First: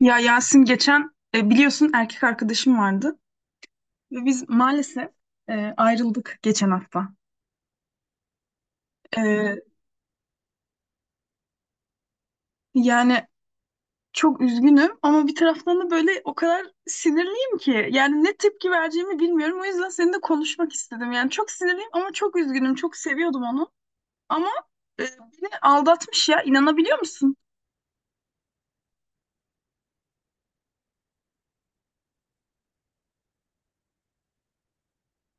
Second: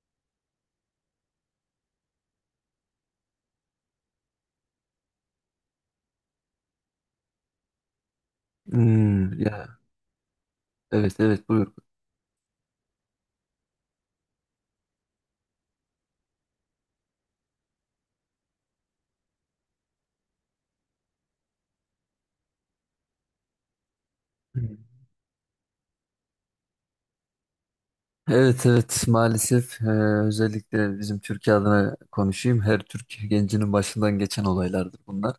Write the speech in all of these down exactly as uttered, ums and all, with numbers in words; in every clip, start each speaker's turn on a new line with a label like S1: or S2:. S1: Ya Yasin geçen e, biliyorsun erkek arkadaşım vardı ve biz maalesef e, ayrıldık geçen hafta.
S2: Hmm,
S1: E,
S2: ya evet evet buyur.
S1: yani çok üzgünüm ama bir taraftan da böyle o kadar sinirliyim ki yani ne tepki vereceğimi bilmiyorum. O yüzden seninle konuşmak istedim. Yani çok sinirliyim ama çok üzgünüm. Çok seviyordum onu ama
S2: Hı.
S1: e, beni aldatmış ya, inanabiliyor musun?
S2: Evet evet maalesef e, özellikle bizim Türkiye adına konuşayım. Her Türk gencinin başından geçen olaylardır bunlar.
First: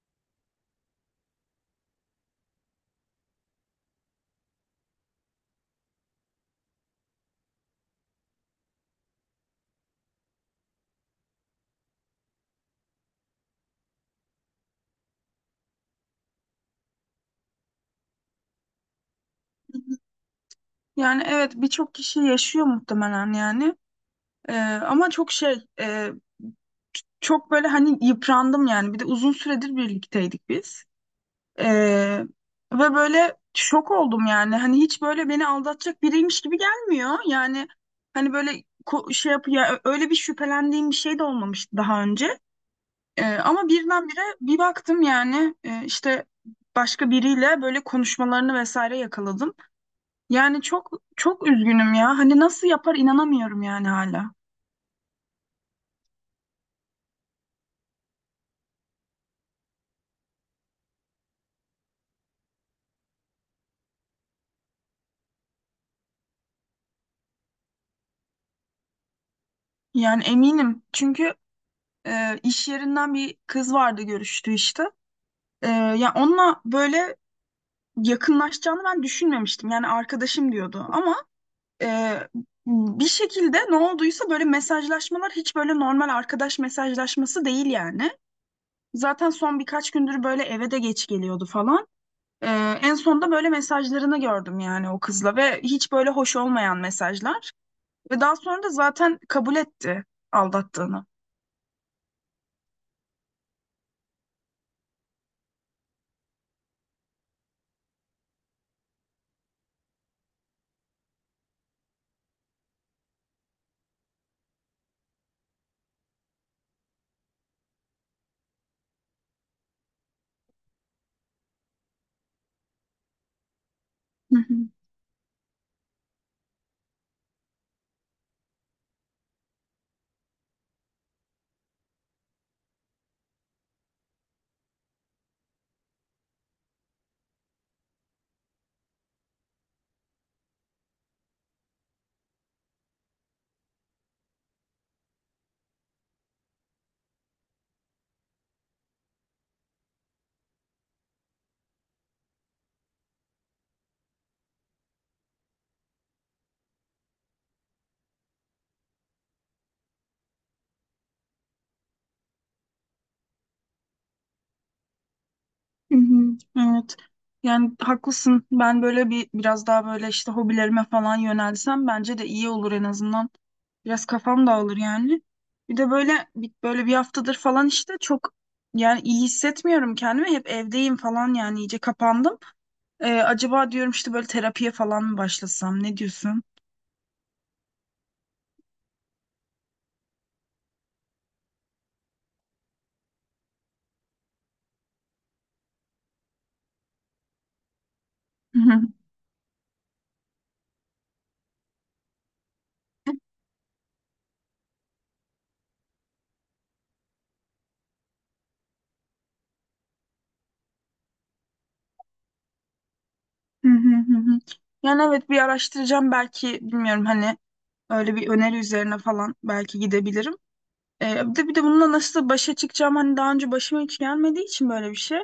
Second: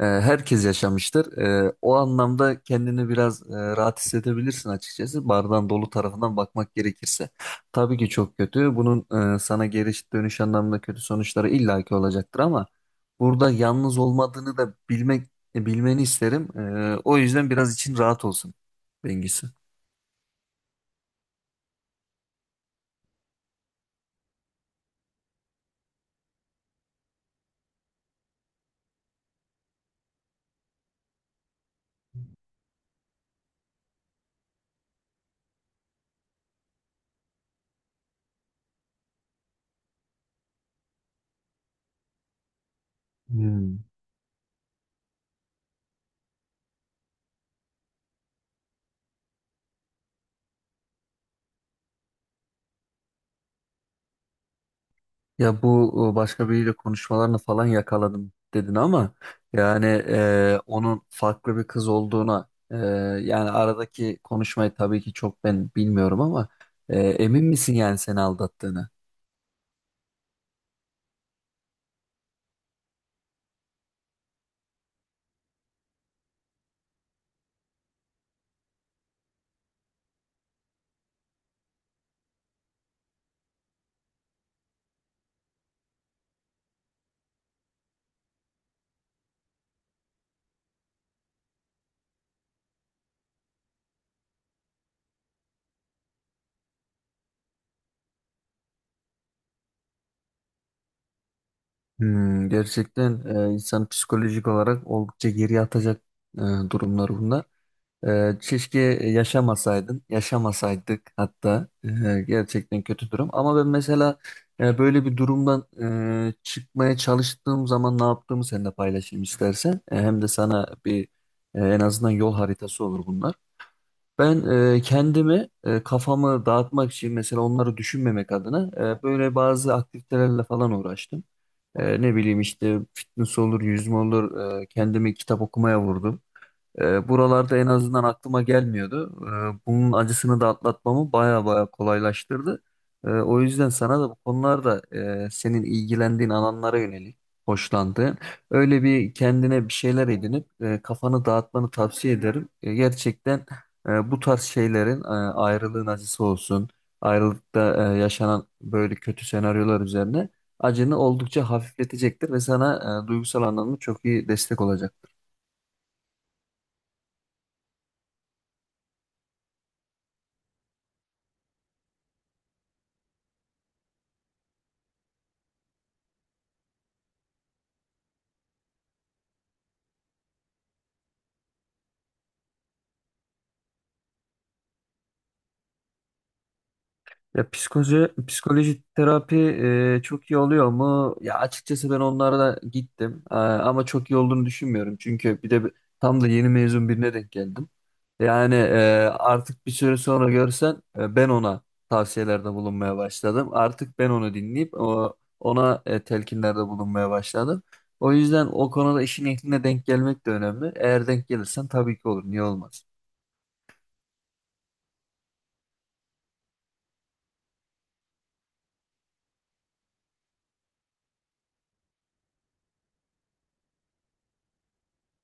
S2: E, herkes yaşamıştır. E, o anlamda kendini biraz e, rahat hissedebilirsin açıkçası. Bardağın dolu tarafından bakmak gerekirse. Tabii ki çok kötü. Bunun e, sana geri dönüş anlamında kötü sonuçları illaki olacaktır ama burada yalnız olmadığını da bilmek e, bilmeni isterim. E, o yüzden biraz için rahat olsun Bengisu.
S1: Yani evet, birçok kişi yaşıyor muhtemelen yani. E, ama çok şey e, çok böyle hani yıprandım yani. Bir de uzun süredir birlikteydik biz. Ee, Ve böyle şok oldum yani. Hani hiç böyle beni aldatacak biriymiş gibi gelmiyor. Yani hani böyle ko- şey yapıyor. Öyle bir şüphelendiğim bir şey de olmamıştı daha önce. Ee, ama
S2: Hmm.
S1: birdenbire bir baktım yani e, işte başka biriyle böyle konuşmalarını vesaire yakaladım. Yani çok çok üzgünüm ya. Hani nasıl yapar, inanamıyorum yani hala.
S2: Ya bu e, başka biriyle konuşmalarını falan yakaladım dedin ama yani e, onun farklı bir kız olduğuna e, yani aradaki konuşmayı tabii ki çok ben bilmiyorum ama e, emin misin yani seni aldattığını?
S1: Yani eminim. Çünkü e, iş yerinden bir kız vardı görüştüğü işte. E, ya onunla böyle yakınlaşacağını ben düşünmemiştim. Yani arkadaşım diyordu ama e, bir şekilde ne olduysa böyle mesajlaşmalar hiç böyle normal arkadaş mesajlaşması değil yani. Zaten son birkaç gündür böyle eve de geç geliyordu falan. E, En sonunda böyle mesajlarını gördüm yani o kızla ve hiç böyle hoş olmayan mesajlar. Ve daha sonra da zaten kabul etti aldattığını.
S2: Hmm, gerçekten e, insan psikolojik olarak oldukça geriye atacak e, durumlar bunlar. Ee, keşke yaşamasaydın, yaşamasaydık hatta. Ee, gerçekten kötü durum. Ama ben mesela e, böyle bir durumdan e, çıkmaya çalıştığım zaman ne yaptığımı seninle paylaşayım istersen. E, hem de sana bir e, en azından yol haritası olur bunlar.
S1: Hı
S2: Ben
S1: hı.
S2: e, kendimi e, kafamı dağıtmak için mesela onları düşünmemek adına e, böyle bazı aktivitelerle falan uğraştım. E, ne bileyim işte fitness olur, yüzme olur. E, kendimi kitap okumaya vurdum. E, buralarda en azından aklıma gelmiyordu. E, bunun acısını da atlatmamı baya baya kolaylaştırdı. E, o yüzden sana da bu konularda e, senin ilgilendiğin alanlara yönelik hoşlandığın öyle bir kendine bir şeyler edinip e, kafanı dağıtmanı tavsiye ederim. E, gerçekten e, bu tarz şeylerin e, ayrılığın acısı olsun, ayrılıkta e, yaşanan böyle kötü senaryolar üzerine acını oldukça hafifletecektir ve sana e, duygusal anlamda çok iyi destek olacak.
S1: Hı hı, evet. Yani haklısın. Ben böyle bir biraz daha böyle işte hobilerime falan yönelsem bence de iyi olur en azından. Biraz kafam dağılır yani. Bir de böyle bir- böyle bir haftadır falan işte çok yani iyi hissetmiyorum kendimi. Hep evdeyim falan, yani iyice kapandım. Ee, acaba diyorum işte böyle terapiye falan mı başlasam? Ne diyorsun?
S2: Ya psikoloji, psikoloji terapi e, çok iyi oluyor mu? Ya açıkçası ben onlara da gittim. E, ama çok iyi olduğunu düşünmüyorum. Çünkü bir de bi- tam da yeni mezun birine denk geldim. Yani
S1: Hı
S2: e,
S1: hı,
S2: artık bir süre sonra görsen e, ben ona tavsiyelerde bulunmaya başladım. Artık ben onu dinleyip o, ona e, telkinlerde bulunmaya başladım. O yüzden o konuda işin ehline denk gelmek de önemli. Eğer denk gelirsen tabii ki olur. Niye olmaz?
S1: hı hı, hı hı. Yani evet, bir araştıracağım belki, bilmiyorum hani öyle bir öneri üzerine falan belki gidebilirim. Ee, bir de, bir de bununla nasıl başa çıkacağım hani, daha önce başıma hiç gelmediği için böyle bir şey.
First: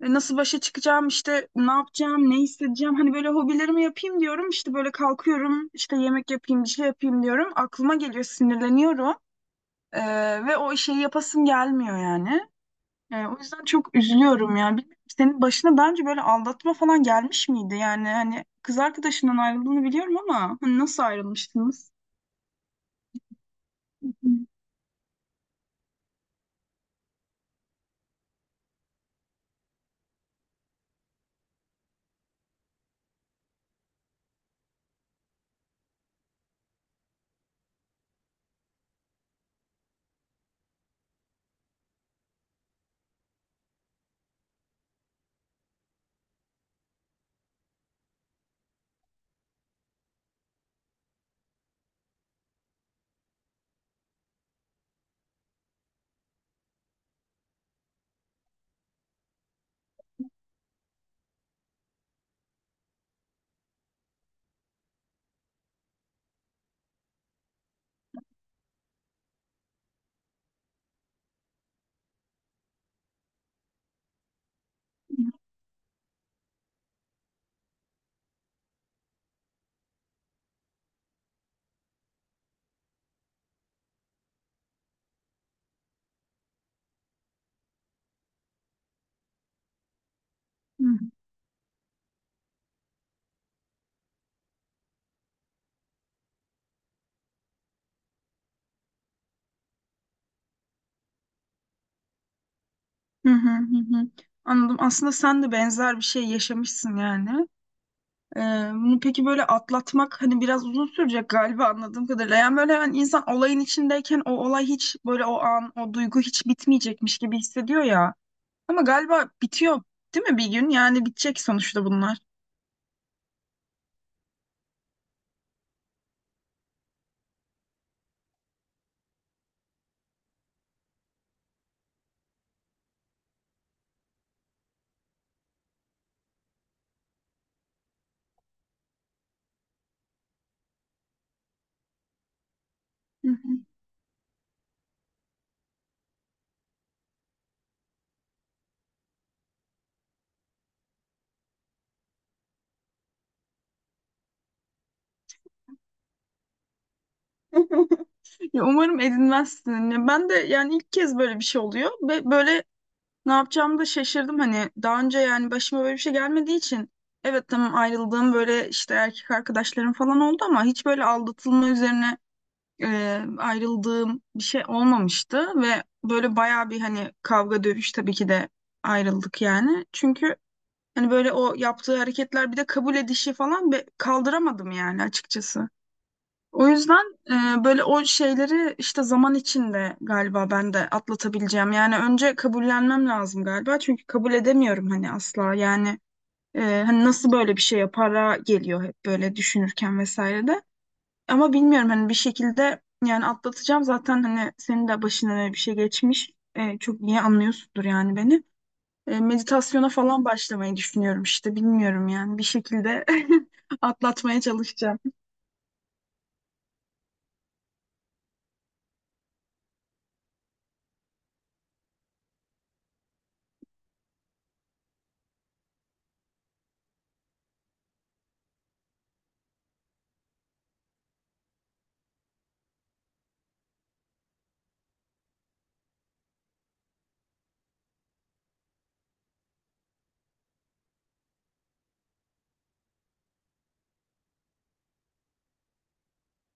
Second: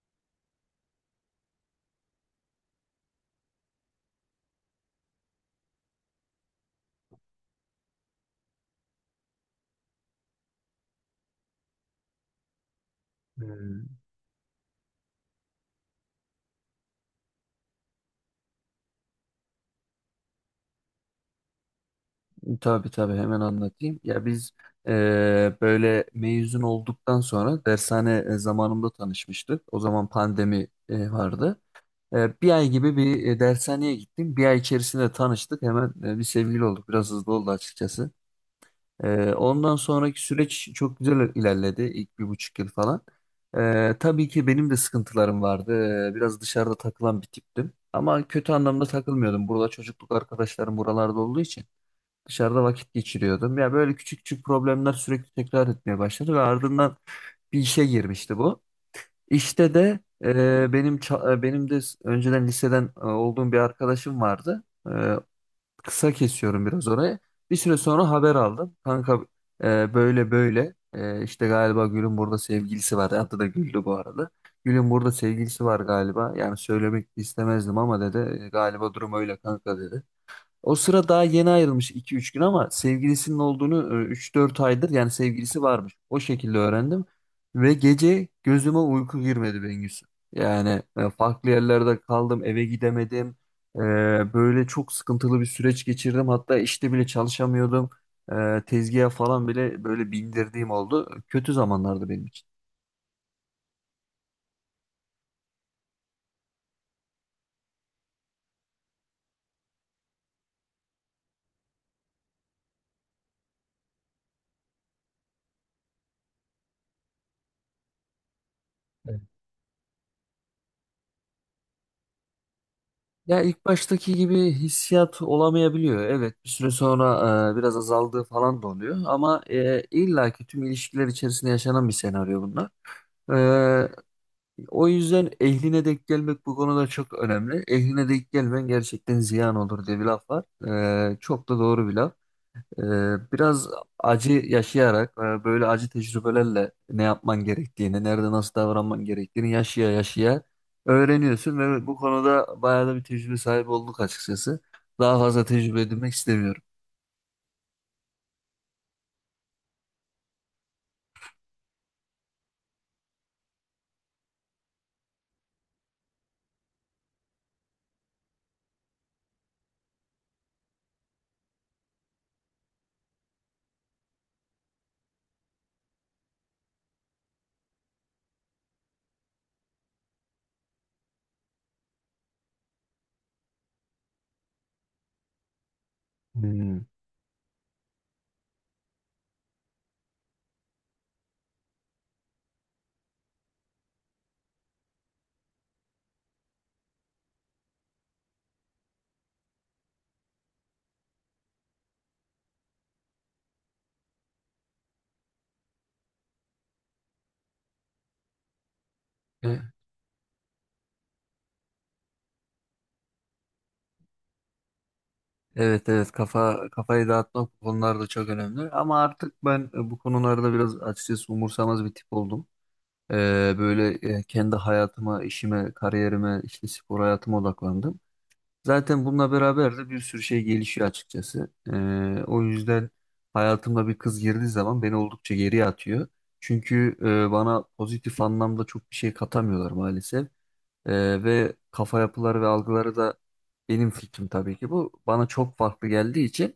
S1: E, Nasıl başa çıkacağım işte, ne yapacağım, ne hissedeceğim hani böyle hobilerimi yapayım diyorum, işte böyle kalkıyorum, işte yemek yapayım bir şey yapayım diyorum, aklıma geliyor, sinirleniyorum. Ee, ve o şeyi yapasım gelmiyor yani. Ee, o yüzden
S2: Hmm.
S1: çok üzülüyorum yani. Bilmiyorum, senin başına daha önce böyle aldatma falan gelmiş miydi? Yani hani kız arkadaşından ayrıldığını biliyorum ama hani nasıl ayrılmıştınız?
S2: Tabii tabii hemen anlatayım. Ya biz eee, böyle mezun olduktan sonra dershane e, zamanında tanışmıştık. O zaman pandemi e, vardı. E, bir ay gibi bir e, dershaneye gittim. Bir ay içerisinde tanıştık. Hemen e, bir sevgili olduk. Biraz hızlı oldu açıkçası. E, ondan sonraki süreç çok güzel ilerledi. İlk bir buçuk yıl falan. E, tabii ki benim de sıkıntılarım vardı. E, biraz dışarıda takılan bir tiptim. Ama kötü anlamda takılmıyordum. Burada çocukluk arkadaşlarım buralarda olduğu için. Dışarıda vakit geçiriyordum. Ya böyle küçük küçük problemler sürekli tekrar etmeye başladı ve ardından bir işe girmişti bu. İşte de e, benim ça- e, benim de s- önceden liseden e, olduğum bir arkadaşım vardı. E, kısa kesiyorum biraz orayı. Bir süre sonra haber aldım. Kanka e, böyle böyle e, işte galiba Gül'ün burada sevgilisi var. Adı da Gül'dü bu arada. Gül'ün burada sevgilisi var galiba. Yani söylemek istemezdim ama dedi. e, Galiba durum öyle kanka dedi. O sıra daha yeni ayrılmış iki üç gün ama sevgilisinin olduğunu e, üç dört aydır yani sevgilisi varmış. O şekilde öğrendim. Ve gece gözüme uyku girmedi Bengüsü. Yani e, farklı yerlerde kaldım, eve gidemedim. E, Böyle çok sıkıntılı bir süreç geçirdim. Hatta işte bile çalışamıyordum. E, Tezgaha falan bile böyle bindirdiğim oldu. Kötü zamanlardı benim için.
S1: Hı hı hı, hı. Anladım. Aslında sen de benzer bir şey yaşamışsın yani. Ee, Bunu peki böyle atlatmak hani biraz uzun sürecek galiba, anladığım kadarıyla. Yani böyle hani insan olayın içindeyken o olay hiç böyle, o an o duygu hiç bitmeyecekmiş gibi hissediyor ya. Ama
S2: Evet.
S1: galiba bitiyor değil mi bir gün? Yani bitecek sonuçta bunlar.
S2: Ya ilk baştaki gibi hissiyat olamayabiliyor. Evet, bir süre sonra e, biraz azaldığı falan da oluyor. Ama e, illaki tüm ilişkiler içerisinde yaşanan bir senaryo bunlar. E, o yüzden ehline denk gelmek bu konuda çok önemli. Ehline denk gelmen gerçekten ziyan olur diye bir laf var. E, çok da doğru bir laf. Ee, biraz acı yaşayarak e, böyle acı tecrübelerle ne yapman gerektiğini, nerede nasıl davranman gerektiğini yaşaya yaşaya öğreniyorsun ve bu konuda bayağı da bir tecrübe sahibi olduk açıkçası. Daha fazla tecrübe edinmek istemiyorum.
S1: Ya umarım edinmezsin. Ya ben de yani ilk kez böyle bir şey oluyor ve böyle ne yapacağımı da şaşırdım. Hani daha önce yani başıma böyle bir şey gelmediği için, evet tamam, ayrıldığım böyle işte erkek arkadaşlarım falan oldu ama hiç böyle aldatılma üzerine e, ayrıldığım bir şey olmamıştı ve böyle bayağı bir hani kavga dövüş tabii ki de ayrıldık yani. Çünkü hani böyle o yaptığı hareketler, bir de kabul edişi falan be- kaldıramadım yani açıkçası. O
S2: Hmm.
S1: yüzden e, böyle o şeyleri işte zaman içinde galiba ben de atlatabileceğim. Yani önce kabullenmem lazım galiba. Çünkü kabul edemiyorum hani, asla. Yani e, hani nasıl böyle bir şey yapara geliyor, hep böyle düşünürken vesaire de. Ama bilmiyorum hani bir şekilde yani atlatacağım. Zaten hani senin de başına öyle bir şey geçmiş. E, çok iyi anlıyorsundur yani beni. E,
S2: E,
S1: meditasyona falan başlamayı düşünüyorum işte. Bilmiyorum yani, bir şekilde atlatmaya çalışacağım.
S2: Evet evet kafa kafayı dağıtmak bu konularda çok önemli ama artık ben e, bu konularda biraz açıkçası umursamaz bir tip oldum. Ee, böyle e, kendi hayatıma, işime, kariyerime, işte spor hayatıma odaklandım. Zaten bununla beraber de bir sürü şey gelişiyor açıkçası. Ee, o yüzden hayatıma bir kız girdiği zaman beni oldukça geriye atıyor. Çünkü e, bana pozitif anlamda çok bir şey katamıyorlar maalesef. Ee, ve kafa yapıları ve algıları da benim fikrim tabii ki bu. Bana çok farklı geldiği için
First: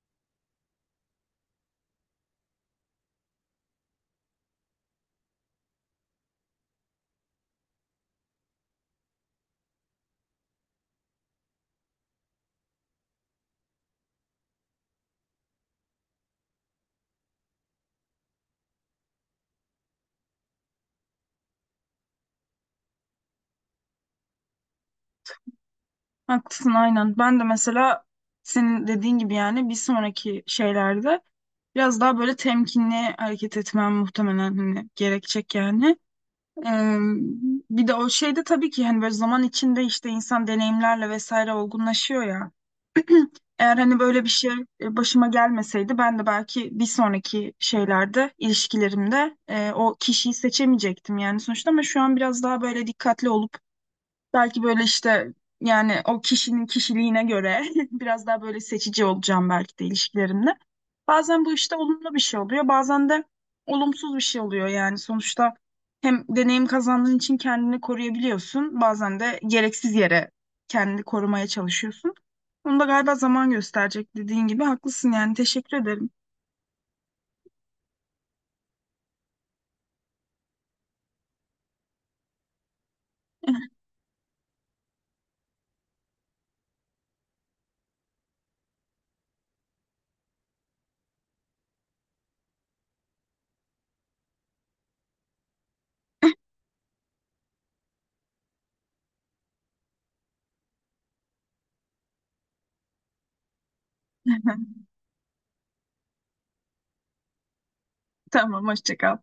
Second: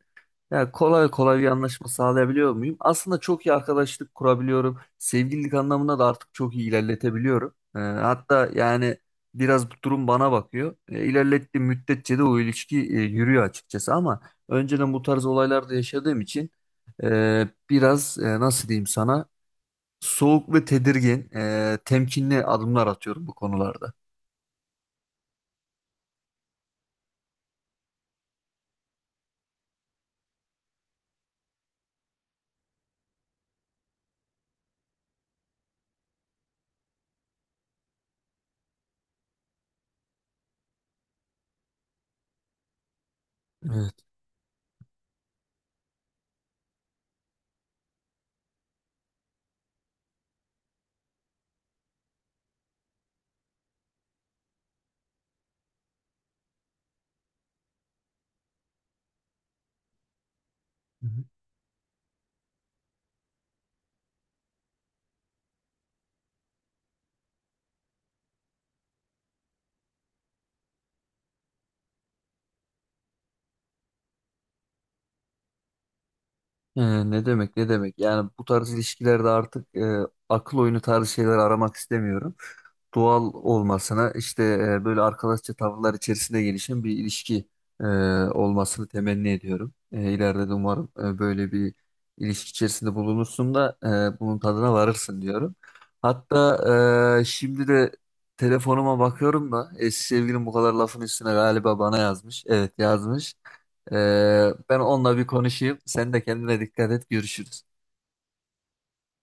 S2: ya kolay kolay bir anlaşma sağlayabiliyor muyum? Aslında çok iyi arkadaşlık kurabiliyorum. Sevgililik anlamında da artık çok iyi ilerletebiliyorum. Ee, hatta yani biraz bu durum bana bakıyor. Ee, ilerlettiğim müddetçe de o ilişki e, yürüyor açıkçası ama önceden bu tarz olaylarda yaşadığım için e, biraz e, nasıl diyeyim sana soğuk ve tedirgin, e, temkinli adımlar atıyorum bu konularda.
S1: Haklısın, aynen. Ben de mesela senin dediğin gibi yani bir sonraki şeylerde biraz daha böyle temkinli hareket etmem muhtemelen hani gerekecek yani. Ee, Bir de o şeyde tabii ki hani böyle zaman içinde işte insan deneyimlerle vesaire olgunlaşıyor ya. Eğer
S2: Evet.
S1: hani böyle bir şey e, başıma gelmeseydi ben de belki bir sonraki şeylerde ilişkilerimde e, o kişiyi seçemeyecektim yani sonuçta, ama şu an biraz daha böyle dikkatli olup belki böyle işte, yani o kişinin kişiliğine göre biraz daha böyle seçici olacağım belki de ilişkilerimde.
S2: Hı hı.
S1: Bazen bu işte olumlu bir şey oluyor, bazen de olumsuz bir şey oluyor yani sonuçta, hem deneyim kazandığın için kendini koruyabiliyorsun, bazen de gereksiz yere kendini korumaya çalışıyorsun. Bunu da galiba zaman gösterecek, dediğin gibi haklısın yani, teşekkür ederim.
S2: Ee, ne demek ne demek yani bu tarz ilişkilerde artık e, akıl oyunu tarzı şeyler aramak istemiyorum. doğal olmasına işte e, böyle arkadaşça tavırlar içerisinde gelişen bir ilişki e, olmasını temenni ediyorum. E, ileride de umarım e, böyle bir ilişki içerisinde bulunursun da e, bunun tadına varırsın diyorum. Hatta e, şimdi de telefonuma bakıyorum da eski sevgilim bu kadar lafın üstüne galiba bana yazmış. Evet yazmış. E, ben onunla bir konuşayım. Sen de kendine dikkat et. Görüşürüz.
S1: Tamam, hoşça kal.